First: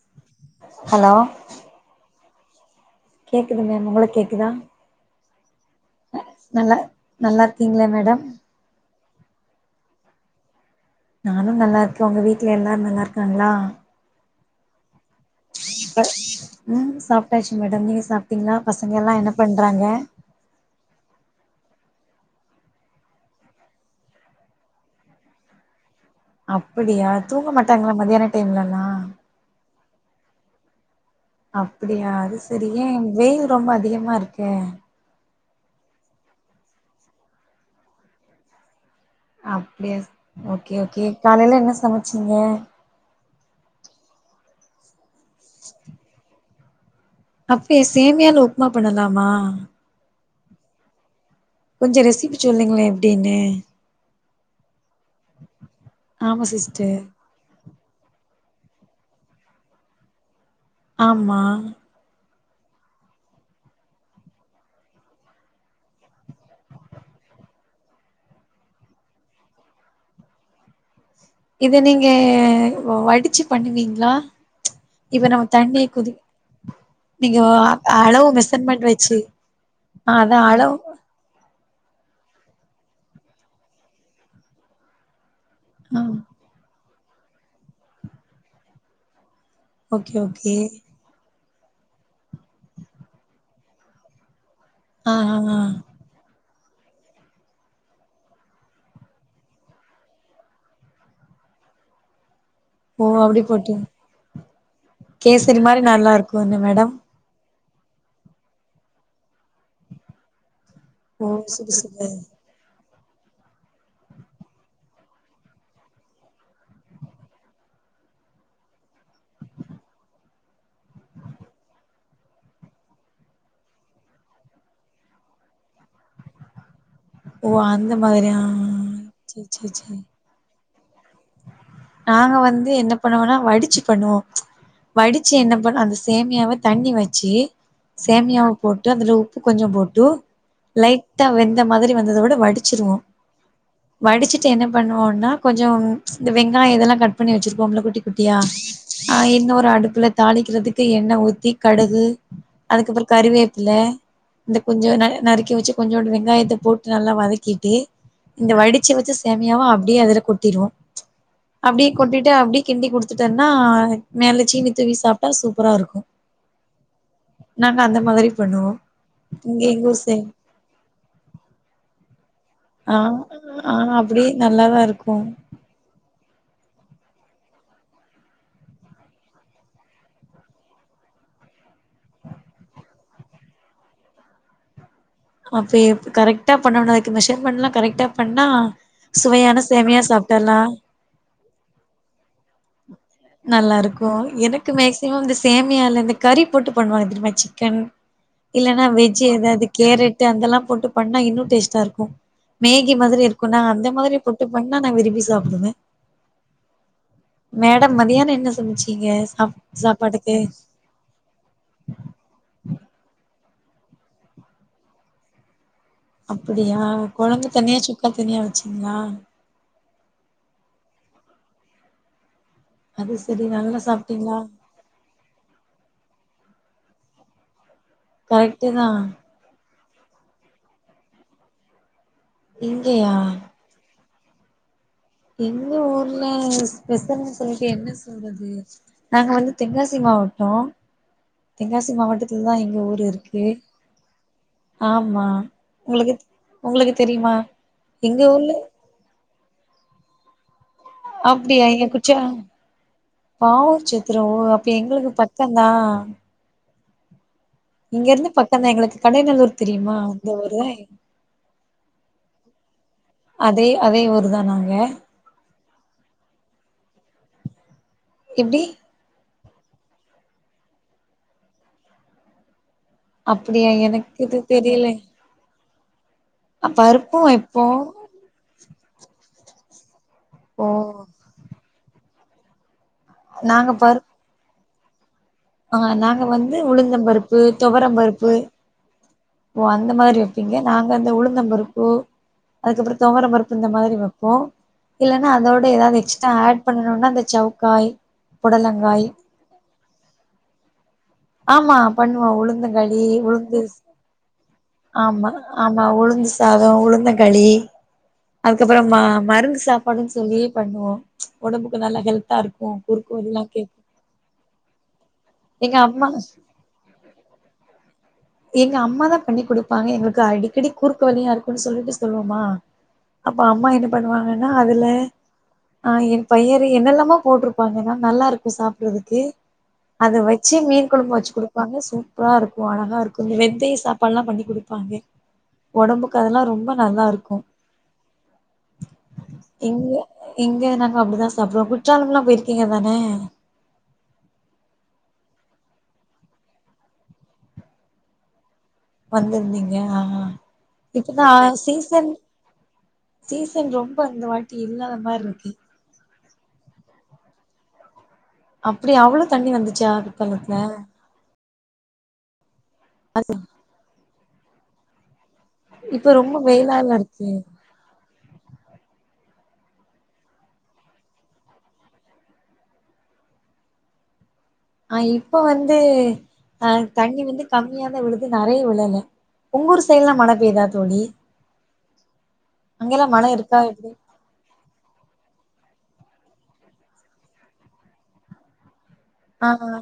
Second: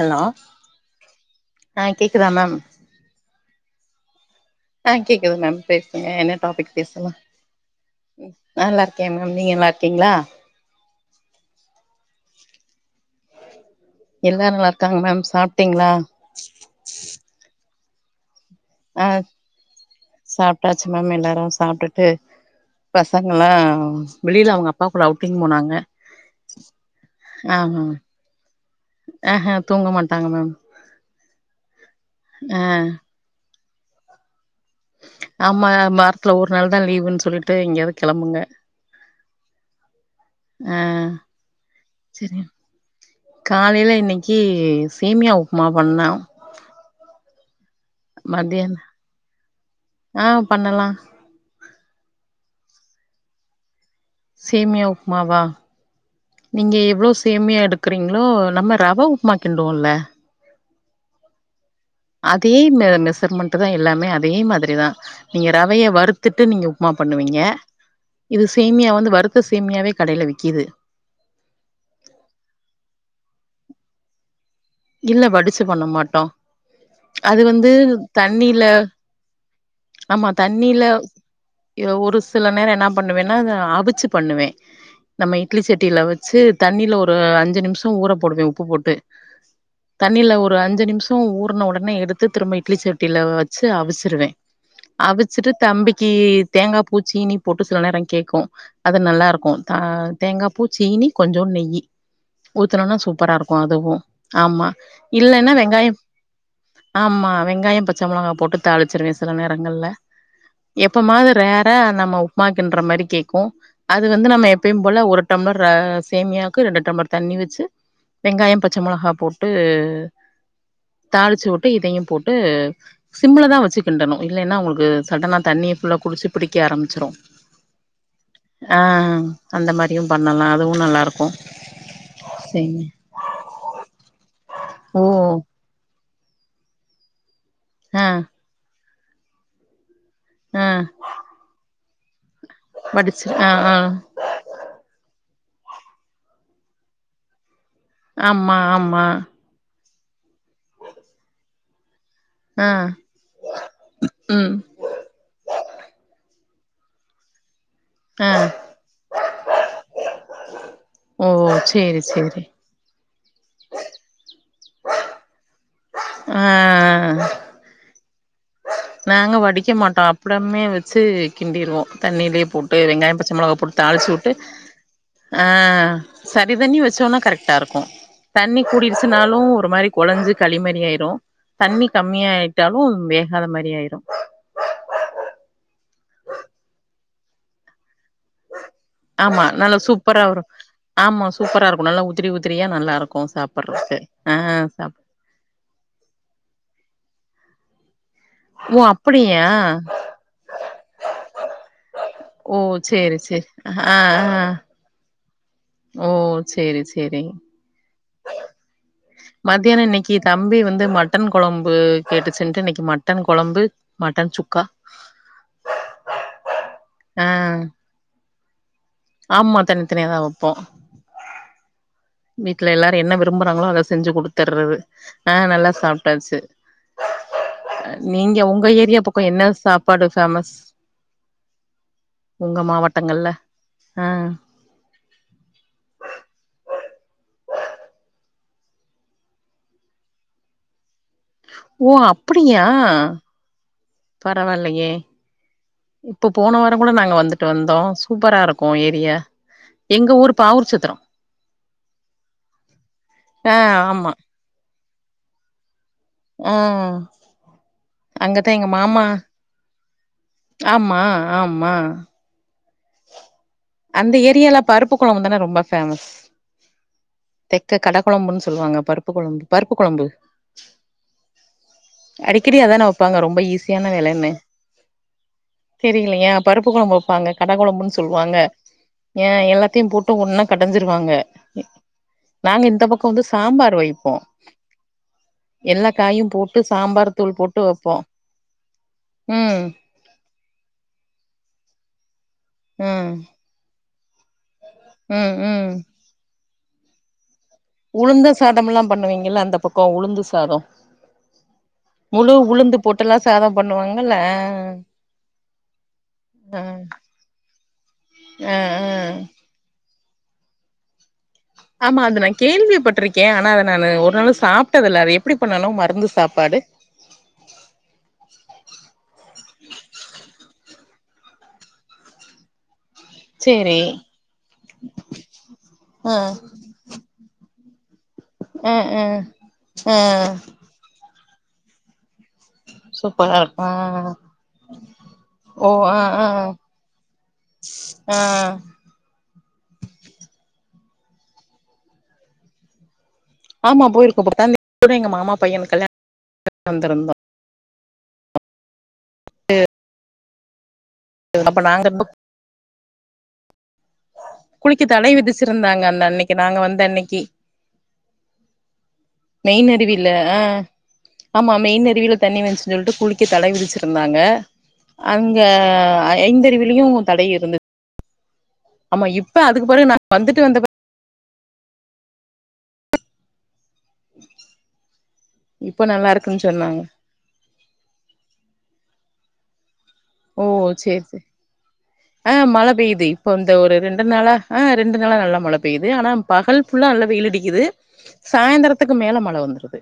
hello hello ஆ கேக் குதா மேம் கேக்குது மேம் உங்களுக்கு கேக்குதா ஆ கேக்குது மேம் பேசுங்க என்ன டாபிக் நல்லா பேசலாம் நல்லா இருக்கீங்களா மேடம் நல்லா இருக்கேன் மேம் நீங்க த்தீங்களா நானும் நல்லா இருக்கேன் உங்க வீட்டுல எல்லாரும் நல்லா இருக்காங்களா எல்லாம் நல்லார்க் காங்க மேம் சாப்பிட்டீங்களா ம் சாப்ட்டாச்சு மேடம் நீங்க சாப்ட்டீங்களா பசங்க அ எல்லா என்ன பண்றாங்க சாப்ட்டாச்சு மேம் எல்லாரும் சாப்ட்டுட்டு பசங்கள்லாம் வெளியில அவுங்க அப்பாக்கூட அவுட்டிங் போனாங்க அப்படியா தூங்க ஆமா மாட்டாங்களா மதியான டைம்லல்லாம் ஆஹா தூங்க மாட்டாங்க மேம் அப்டியா அது ஆ செரி வெயில் ரொம்ப அதிகமா இருக்கே ஆமா வாரத்துல ஒரு நாள் தான் லீவுன்னு சொல்லிட்டு எங்கேயாவது கிளம்புங்க அப்படியா ஓகே ஓகே காலையில என்ன சமைச்சீங்க கிர் சேமியா உப்புமா பண்ணம் அப் டியா சேமியால உப்புமா பண்ணலாமா பண்ணலாம் கொஞ்சம் ரெசிப்பி சொல்லீங்களேன் எப்டின்னு சேமியா உப்புமாவா ஆமா நீங்க சிஸ்டர் எவ்வளோ சேமியா எடுக்கறீங்களோ நம்ம ரவை உப்புமா கிண்டுவோம்ல ஆமா அதே மெஷர்மெண்ட் தான் எல்லாமே அதே மாதிரிதான் நீங்க ரவைய வறுத்துட்டு நீங்க உப்புமா பண்ணுவீங்க இது சேமியா வந்து வருத்த சேமியாவே கடையில விக்கிது இத நீங்க வடிச்சு பண்ணுவீங்களா இல்ல இப்ப நம்ம வடிச்சு பண்ண தண்ணிய கொதி மாட்டோம் நீங்க அது வந்து அளவு தண்ணில மெஷர்மெண்ட் வச்சு ஆ ஆமா அதா அளவு தண்ணில ஒரு சில நேரம் என்ன பண்ணுவேன்னா அத அவுச்சு பண்ணுவேன் நம்ம இட்லி செட்டியில ஆ வச்சு தண்ணியில ஒரு ஒரு அஞ்சு நிமிஷோ ஊற போடுவே உப்பு போட்டு ஓகே தண்ணீல ஓகே ஒரு அஞ்சு நிமிஷோ ஊ உடன உடனே எடுத்து திரும்ப இட்லி செட்டியில வச்சு அவிச்சிருவே ஆ ஆ அவுச்சுட்டு ஆ தம்பிக்கு தேங்கா பூ சீனி போட்டு சில நேரோ கேட்கு அது நல்லா இருக்கு ஆ தேங்கா பூ சீனி கொஞ்சோ நெயி ஊத்துனம்னா ஓ சூப்பரா அப்டி இருக்கு போட்டு அதுவு ஆமா இல்லன்னா கேசரி மாரி வெங்காயம் நல்லா இருக்கு என்ன மேடம் ஆமா வெங்காயம் பச்ச மிளகாய் போட்டு தாளிச்சிருவே சில நேரங்கள்ல ஓ எப்பமாவது ரேற சுடு சுட நம்ம உப்புமா கின்ற மாரி கேக்கு அது வந்து நம்ம எப்பயும் போல ஒரு டம்ளர் சேமியாக்கு ரெண்டு டம்ளர் தண்ணி வச்சு வெங்காயம் பச்ச மொளகா போட்டு தாளிச்சு விட்டு இதயு போட்டு சிம்ள தா வச்சு கிண்டணு இல்லன்னா உங்களுக்கு சடனா தண்ணிய ஃபுல்ல குடிச்சு பிடிக்க ஆரம்பச்ச ஓ அந்த மாதிரி ஆ சேரி அந்த சேரி சேரி மாரியு பண்ணலா அதுவு நல்லா இருக்கு நாங்க வந்து என்ன பண்ணுவனா வடிச்சு பண்ணம் ஓ வடிச்சு என்ன பண்ண அந்த சேமியாவ தண்ணி வச்சு ஆ சேமியாவ போட்டு போட்டு அதுல உப்பு கொஞ்சோ போட்டு ஆ லைட்டா வெந்த மாதிரி வந்து தோட வடிச்சிருவோ வடிச்சு ஆ ஆ வடிச்சுட்டு என்ன பண்ணுவோம்னா கொஞ்சோ இந்த வெங்காய இதெல்லா கட் பண்ணி வச்சிரு போம்ள குட்டி குட்டியா ஆமா ஆமா ஆ இன்னோரு அடுப்பு தாளிக்குறதுக்கு என்ண ஊத்தி கடுகு ஆ அதுக்கப்றோ கறிவேப்பில ம் இந்த கொஞ்சோ ந நறுக்கி வச்ச கொஞ்சோண்டு வெங்காயத்த போட்டு நல்லா வதக்கிட்டு ஆ இந்த வடிச்சு வச்ச சேமியாவ அப்டியே அதுல கொட் [inaudible] அப்டியே சேரி கொட்டிட்டு சேரி அப்டியே கிண்டி குடுத்து பத்துட்டேன்னா மேல சீனி தூவி சாப்பிட்டா சூப்பரா இருக்கு ஆ ஆ ஆ நாங்க அந்த மாதிரி பண்ணுவோ நாங்க இங்க வடிக்க எங்க ஊர் மாட்டோம் சைட் அப்புடமே வச்சு கிண்டிருவோம் தண்ணிலே போட்டு ஆ வெங்காயம் பச்ச மொளகா ஆ போட்டு தாளிச்சு அப்டியே வுட்டு நல்லாதா இருக்கு ஆ சரி தண்ணி வச்சோனா கரெக்ட்டா இருக்கும் தண்ணி கூடிருச்சுனாலும் ஒரு மாதிரி கொழஞ்சு களிமாறி ஆயிடும் தண்ணி கம்மியா ஆயிட்டாலும் வேகாத மா ரி ஆயிரும் அப்பே கரெக்ட்டா பண்ணணு மேஷர்மென்ட்லாம் கரெக்ட்டா ஆமா நல்லா சூப்பரா வரும் சாப்டர்லா ஆமா சூப்பரா இருக்கும் நல்லா உதிரி உ நல்லா இருக்கும் எனக்கு சாப் மேக்சிமம் இந்த சேமியால இந்த கறி போட்டு பண்ணுவாங்க தெரியுமா சிக் கன் ஓ இல்லன்னா வெஜ் அப்படியா ஏதாவது கேரட் அதெல்லாம் போட்டு பண்ணா இன்னும் டேஸ்ட்டா இருக் கும் ஓ மேகி சேரி மாதிரி சேரி இருக்கும் நான் அந்த ஆ ஆ மாதிரி புட்டுப்பண்ணா நான் விரும்பி சாப்டுவே ஓ சேரி சேரி மேடம் மதியான என்ன சமச்சீங்க சாப் மதியானம் இன்னைக்கு சாப்பாடுக்கு தம்பி வந்து மட்டன் கொழம்பு கேட்டுச்சுனுட்டு இன்னைக்கு மட்டன் கொழம்பு மட்டன் சுக்கா அப்படியா ஆ குழந்த தனியா சுக்கா தனியா வ ச்சீங்களா தனியா தான் வைப்போம் வீட்டுல எல்லாரும் அது என்ன சரி விரும்புறாங்களோ நல்லா அதை செஞ்சு சாப்ட்டீங்களா குடுத்துர்றது ஆ நல்லா சாப்ட்டாச்சு நீங்க உங்க கரெக்ட்டு தா ஏரியா பக்கம் என்ன சாப் பாடு ஃபேமஸ் உங்க இங்கயா மாவட்டங்கள்ல ஆ எங்க ஊர்ல ஸ்பசல்னு சொல்லிட்டு என்ன சொல்றது நாங்க வந்து தென்காசி மாவட்டம் ஓ தென்காசி மாவட்டத்துலதான் எங்க ஊரு இருக்கு பாரவல்லயே ஆமா உங்களுக்கு இப்ப போன வார கூட உங்களுக்கு நாங்க தெரியுமா வந்துட்டு வந்தோ எங்க சூப்பரா ஊர்ல இருக்கு ஏரியா எங்க ஊர் பாவூர்ச்சத்து அப்டியா இங்க குச்ச ஆ ஆமா பாவூர்சத்தரோ அப்ப எங்களுக்கு பக்கதா ஆ இங்க இருந்து அங்கதா எங்க பக்கதா எங்களுக்கு மாமா கடையநல்லூர் தெரியுமா அதுதா எங்க ஊரு ஆமா ஆமா அதே அதே அந்த ஊரு தா ஏரியால நாங்க பருப்பு கொளம்பு தான ரொம்ப ஃபேமஸ் தெக்க கட கொழம்புன்னு எப்டி சொல்லுவங்க பருப்பு கொழம்பு பருப்பு கொழம்பு அடிக்கடி அதான வைப்பாங்க ரொம்ப அப்டியா ஈஸியான எனக்கு இது தெரியல இல்லய பருப்பு கொளம்பு வப்பாங்க கொழம்பு சொல்லுவாங்க ஏனா எல்லாத்தையு போட்டு போட்டு ஒன்னா ஓ கடஞ்சுருவாங்க நாங்க இந்த பக்க வந்து நாங்க சாம்பார் பருப் வைப்போ ஆ எல்லா நாங்க காயும் வந்து போட்டு சாம்பார் தூள் உளுந்தம்பருப்பு போட்டு வைப்போ தொவரம்பருப்பு ம் ஓ அந்த மாரி வெப்பீங்க நாங்க அந்தஉளுந்தம்பருப்பு ஓ அதுக்கு ம் தொவரம்பருப்பு இந்த மாதிரி ஓ இல்லன்னா ம் அதோட ம் ஏதாவது எஸ்டா ஆட் பண்ணணும்னா அந்த சவு உளுந்த சாதம் எல்லா பண்ணுவீங்கல்ல அந்த பக்கோ உளுந்து சாதோ ஆமா பண்ணுவோ முழு உளுந்து உளுந்தங்கலி போட்டெல்லா சாதோ உளுந்து பண்ணுவாங்கல்ல ஆமா ஆமா உளுந்து ஆ சாதோ உளுந்தங்களி ஆ அதுக்கப்றோ ஆ மருந்து சாப்பாடு தோழி பண்ணுவோ உடம்புக்கு நல்லா ஆமா அத நா ஹெல்த்தா இருக்கு குறுக்கு கேள்விப்பட்டிருக்கே வலிலா ஆனா அத கேக்கு நானு ஒரு நாள் கூட சாப்டதில்ல அத எப்டி பண்ணனு எங்க மறு எங்க அம்மா தா பண்ணி குடுப்பாங்க எங்களுக்கு அடிக்கடி குறுக்கு வழியா இருக்குனு சொல்லிட்டு சொல்லுவோமா அப்ப அம்மா சேரி என்ன பண்ணுவாங்கன்னா அதுல ஆ என் பயிறு என்னெல்லாமோ போட்டிருப் போ நல்லா இருக்கும் ஆ ஆ சாப்ட்றதுக்கு ஆ அத வச்சு மீன் வச்சு குடுப்பாங்க சூப்பரா இருக்கு அழகா சூப்பரா இருக்கு ஆ வெந்தய சாப்பாடெல்லா பண்ணி குடுப்பாங்க ஓ ஆ ஒடம்புக்கு ஆ அதெல்லா ரொம்ப நல்லா இருக்கும் ஆ இங்க இங்க நாங்க அப்டித சாப்டுவோ குற்றால்லா போயிருக்கீங்க தான ஆமா போயிருக்கோ [inaudible] கூட எங்க மாமா பையனுக்கு கல்யாணம் வந்திருந்தோ வந்திருந்தீங்க ஆனா இப்ப தா அப்ப நாங்க சீசன் சீசன் ரொம் குளிக்க தட விதிச்சிருந்தாங்க அந்த அன்னிக்கு நாங்க வந்த அன்னைக்கி அப் மெயின் அருவில ஆ ஆமா மெயின் அருவில தண்ணி வந்ச் சொல்லிட்டு குளிக்க தடை விதிச்சிருந் நாங்க அங்க இப்ப ரொம்ப ஐந்தறிவிலியு வெயிலால இருக்கு தட இருந்தது ஆமா இப்ப அதுக்கு பெறகு நா வந்துட்டு வந்த [inaudible] அ இப்ப வந்து நல்லா இருக்குன்னு அ சொன்னாங்க தண்ணி வந்து கம்மியாதா விழுது நெறய விழல உங்கூருஸ் ஓ சேரி சேரி ஆ மழ பெய்யுது அங்கெல்லா மழ இப்போ இந்த இருக்கா ஒரு எப்டி ரெண்டு நாளா ஆ ரெண்டு நாளா நல்லா மழ பெய்து பெய்து ஆனா பகல் ஃபுல்லா நல்லா வெயில் அடிக்குது சாயந்திரத் சாய்ந்றதுக்கு மேல மழ ஆ வந்துருது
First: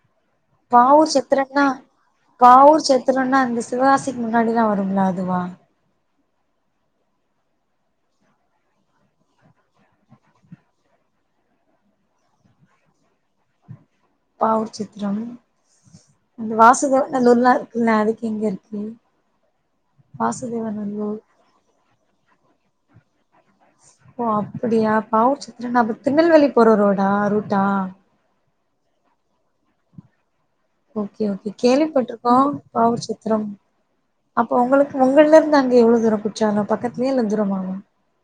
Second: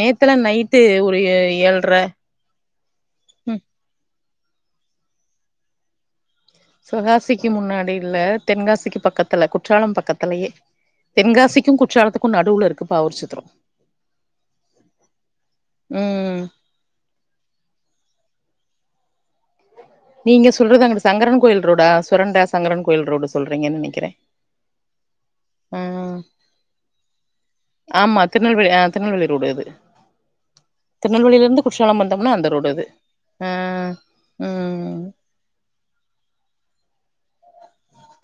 நேத்தெல்லா நைட்டு பாவூர் ஒரு சத்திரம்னா ஏல்ற உம் முன்னாடிதா வரும்லா அதுவா சிவகாசிக்கு முன்னாடி இல்ல தென்காசிக்கு பக்கத்துல குற்றாலம் பக்கத்துலயே தென்காசிக்கும் குற்றாலத்துக்கும் நடுவுல இருக்கு பாவூர்சத்ரோ பாவூர்சத்திரம் ம் அந்த வாசக இன்னோர் நாள் இல்ல அதுக்கு எங்க இருக்கு [inaudible] நீங்க சொல்றது அங்குட்டு வாசுதேவநல்லூர் சங்கரன் கோயில் ரோடா சுரன்ட சங்கரன் கோயில் ரோடு சொல்றீங்கன்னு நெனைக்கிறே ஓ அப்படியா பாவச்சு நீங்க ஆ அப்ப திருநெல்வேலி போற ரோடா ரூட்டா ஆமா திருநெல்வேலி ஆ திருநெல்வேலி ரோடு அது ஓகே திருநெல்வேலில ஓகே இருந்து குற்றாலம் வந்தோம்னா அந்த கேள்விப்பட்டிருக்கோம் ரோடு அது பாவ சித்திரம் ஆ அப்ப உங்களுக்கு ம் உங்கல இருந்து அங்க எவ்வளோ தூரம் குச்சாலும் பக்கத் துலையா இல்ல தூரமா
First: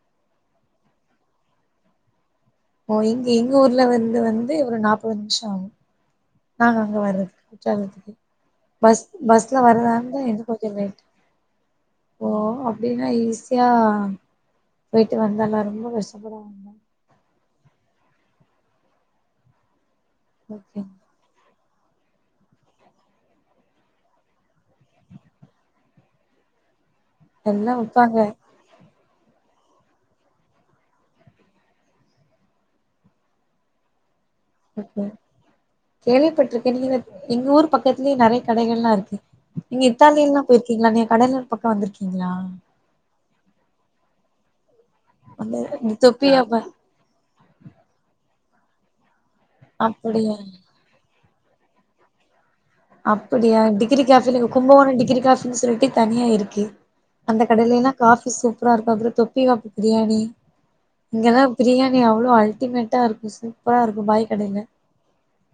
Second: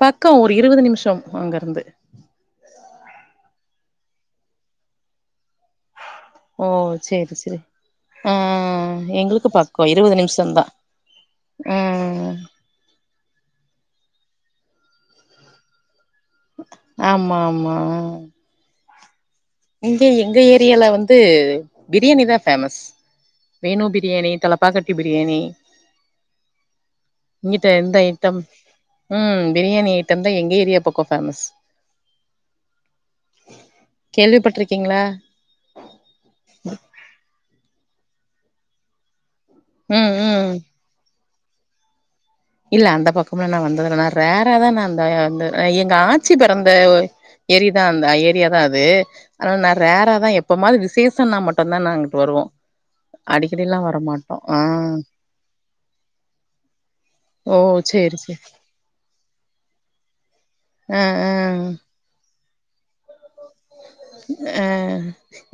பக்கம் ஒரு இருவது நிமிஷம் அங்க இருந்து ஓ இங்க எங்க ஊர்ல வந்து வந்து ஒரு நாற்பது நிமிஷம் ஓ ஓ நாங்க அங்க சேரி வர்றதுக்கு சேரி குத்தாளத்துக்கு ஆ பஸ் எங்களுக்கு பஸ்ல பக்கோ வர்தா இருவது இருந்த இன்ன நிமிஷந்தா கொஞ்சம் ஓ ம் அப்படின்னா ஈஸியா போயிட்டு வந்தல்லாம் [unintelligible] அப்புறோம் ம் இங்க எங்க ஓகே ஏரியால வந்து பிரியாணி தான் ஃபேமஸ் வேணு பிரியாணி தலப்பாக்கட்டி பிரியாணி இங்கிட்ட எல்லா எந்த விப்பாங்க ஐட்டம் ம் பிரியாணி ஐட்டம் தான் எங்க ஏரியா பக்கம் ஃபேமஸ் கேள்விப்பட்டிருக்கீங்களா கேள்விப்பட்டிருக்கேன் நீங்க எங்க ஊர் பக்கத் துலயே நறைய கடைகள்லாம் இருக்கு நீங்க ம் இத்தாலி எல்லாம் ம் போயிருக்கீங்களாமே கடலூர் பக்கம் வந்திருக்கீங்களா இல்ல அந்த பக்கம்ல நான் வந்தது ரேர்ரா தான் நான் அந்த இந்த எங்க ஆட்சி தொப்பியா ப பிறந்த ஏரிதான் அந்த ஏரியா அதே அது நான் ரேர்ரா தான் அப்டியா எப்பமா விசேஷ சம்ன்னா மட்டும்தான் நாங்க இங்குட்டு வருவோம் அப்படியா டிகிரி காஃபி கும்பகோணம் டிகிரி காஃபின்னு சொல்லிட்டு தனியா இருக்கு அந்த ஓ கடலைனா சேரி காபி சேரி சூப்பரா இருக்கும் அப்புறம் தொப்பி வாப்பு பிரியாணி ஆ ஆ இங்கதான் பிரியாணி அவ்வளோ அல் டிமேட்டா இருக்கு சார் அ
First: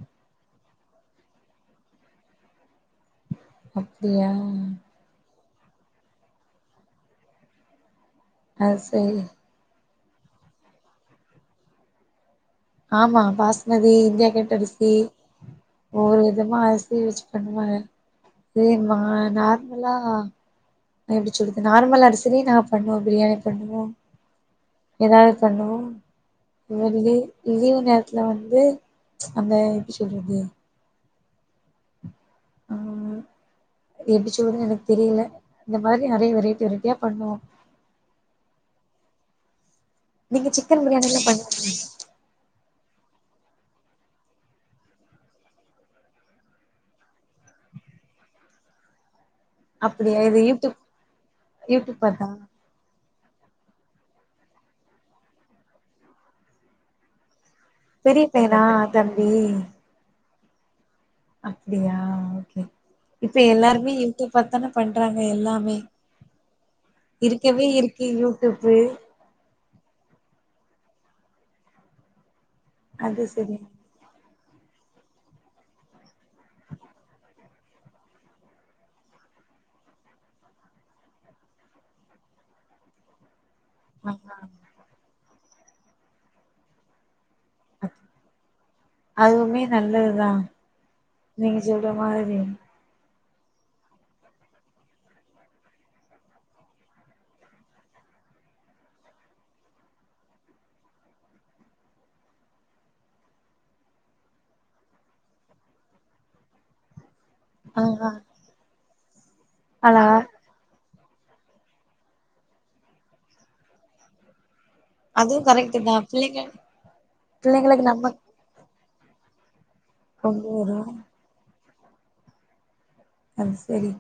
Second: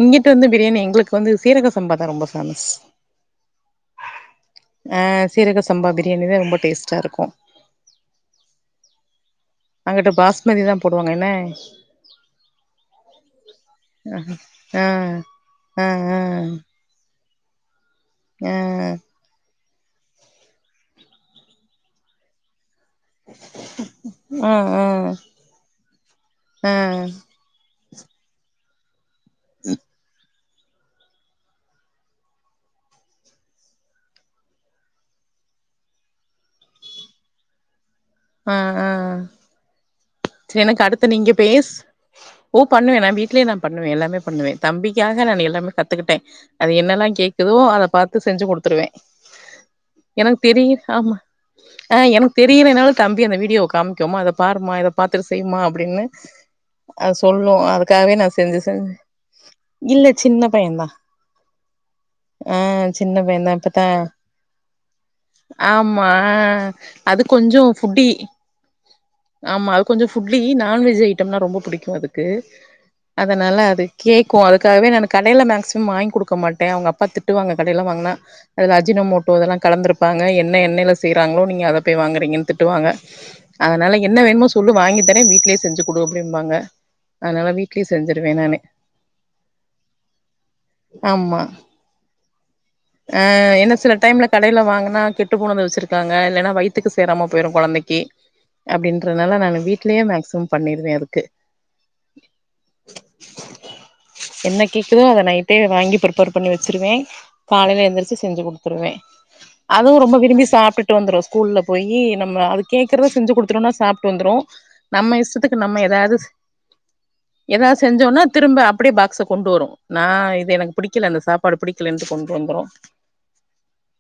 இங்கிட்டு வந்து பிரியாணி எங்களுக் ப்ப வந்து சீரக சம்பா தான் ரொம்ப ஃபேமஸ் அப்டியா ஜீரக சம்பா பிரியாணி தா ரொம்ப டேஸ்ட்டா இருக்கு ஆ சேரி அங்கிட்டு பாஸ்மதி தா போடுவாங்க என்ன ஆமா பாஸ்மதி இந்தியா கேட் ஆ அரிசி ஆ ஆ ஒவ்வொரு விதமா அரிசி வச்சு [unintelligible] சேர்மா நாத் நல்லா எப்டி சொல்லுது நார்மல அரி செரி நா பண்ணுவோ பிரியாணி பண்ணுவோ ஆ ஆ ஆ ஏதாது பண்ணுவோ ஆ லீ லீவு நேர எல வந்து அந்த எப்டி சொல்றது ம் எப்டிச்சு விடு எனக்கு தெரில இந்த மாரி நெறைய வெரைட்டி வெரைட்டியா பண்ணுவோ அ அஅ நீங்க செரி எனக்கு சிக்கன் அடுத்த பிரியாணிலா நீங்க பேஸ் பண்ணுவீங்களா ஓ பண்ணுவே நா வீட்லயே நா பண்ணுவே எல்லாமே பண்ணுவே தம்பிக்காக நா எல்லாமே கத்துக்கிட்டே அது என்னல்லா கேக்குதோ அத பாத்து செஞ்சு குடுத்துருவே அப்டியா இது எனக்கு தெரியு யூடியூப் ஆமா ஆ யூடியூப் பாத்தா எனக்கு தெரியறனால தம்பி அந்த வீடியோ காமிக்கோம அத பாருமா இத பாத்துட்டு செய்யுமா அப்டின்னு அ சொல் புரோ அதுக்காகவே பெரிய நா செஞ்சு பையனா செஞ் தம்பி இல்ல சின்ன பையந்தா அப்டியா ஆ ஓகே சின்ன இப்ப பையந்தா இப்பத்தா எல்லாருமே யூ டியூப்த் தானே பண்றாங்க எல்லாமே ஆமா ஆ அது கொஞ்சோ இருக்கவே இருக்கு ஃபுட்டி யூ டியூப்பு இந்த ஃபுட்லி நான்வெஜ் ஐட்டம்ன ரொம்ப புடிக்கும் அதுக்கு அது சரி அதனால அது கேக் கோ அதுக்காகவே நா கடைல மேக்சிமம் வாங்கி குடுக்க மாட்டேன் அவங்க அப்பா திட்டுவாங்க கடையல்லா வாங்கினா அது அஜினனம் மோட்டோ அதெல்லா கலந்திருப்பாங்க என்ன எண்ணெயில செய்யறாங்களோ நீங்க அத போய் வாங்குறீங்கன்னு திட்டுவாங்க அதனால என்ன ஆமா வேணுமோ சொ இத்தனே வீட்லயே செஞ்சு குடு அப்டிம்பாங்க அதனால வீட்லயே செஞ்சிருவே நானு அதுமே நல்லதுதா ஆமா நீங்க சொல்ற மாதிரி ஆ என்ன சில டைம்ல கடைல வாங்கனா கெட்டு போனத வச்சுருக்காங்க இல்லன்னா வயித்துக்கு சேராம போயிரு கொழந்தைக்கு அப்டின்ற அதனால நா வீட்லயே மேக்சிமம் பண்ணிருவே அதுக்கு என்ன கேக்குதோ அத நைட்டே வாங்கி ப்ரிப்பேர் பண்ணி வச்சிருவே காலைல ஆ எந்திருச்சி செஞ்சு குடுத்துருவே அதும் ஆனா ரொம்ப விரும்பி சாப்ட்டு வந்துரு ஸ்கூல்ல போயி நம்ம அது கேட்குறத செஞ்சுகுடுத்துடோன சாப்பிட்டு ட்டு வந்துரு நம்ம அதுவு இஷ்டத்துக்கு கரெக்ட் நம்ம தா ஏதாவது பிள்ளைங்க ஏதாவது பிள்ளைங்களுக்கு நம்ம செஞ்சோனா திரும்ப அப்டி பாக்ஸ கொண்டு வரு நா கொண்டு இது எனக்கு வரோ புடிக்கல இந்த சாப்பாடு பிடி புடிக்கலைன்ட்டு கொண்டு வந்துரு அது சரி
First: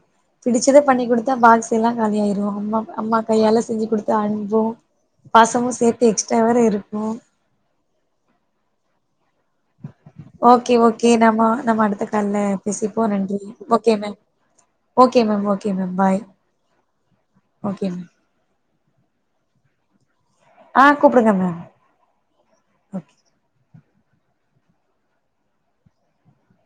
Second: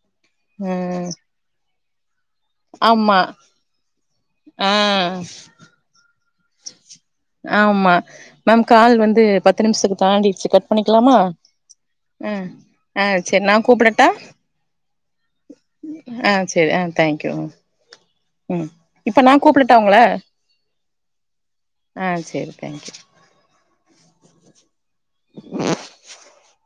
பிடிச்சத பண்ணி ம் குடுத்தா பாக்ஸ் எல்லா காலியாயிரு அம்மா ஆமா அம்மா கையால செஞ்சு குடுத்தா அன்போ ஆ பாசமு சேத்து எக்ஸ் டிரா வேற இருக்கு ஆமா மேம் கால் வந்து பத்து நிமிஷத்துக்கு தாண்டிடுச்சு கட் ஓகே ஓகே பண்ணிக்கலாமா நம்ம நம்ம அடுத்த கால்ல பேசிப்போ ஆ நன்றி சரி நா ஓகே கூப்டட்டா ma'am okay ma'am okay ma'am bye ஆ சரி ஆ தேங்க்யு ஓகே மேம் ம் இப்ப நா கூப்டட்டா ஒங்கள ஆ கூப்பிடுங்க மேம் ஆ சரி தேங்க்யூ ஓகே [inaudible]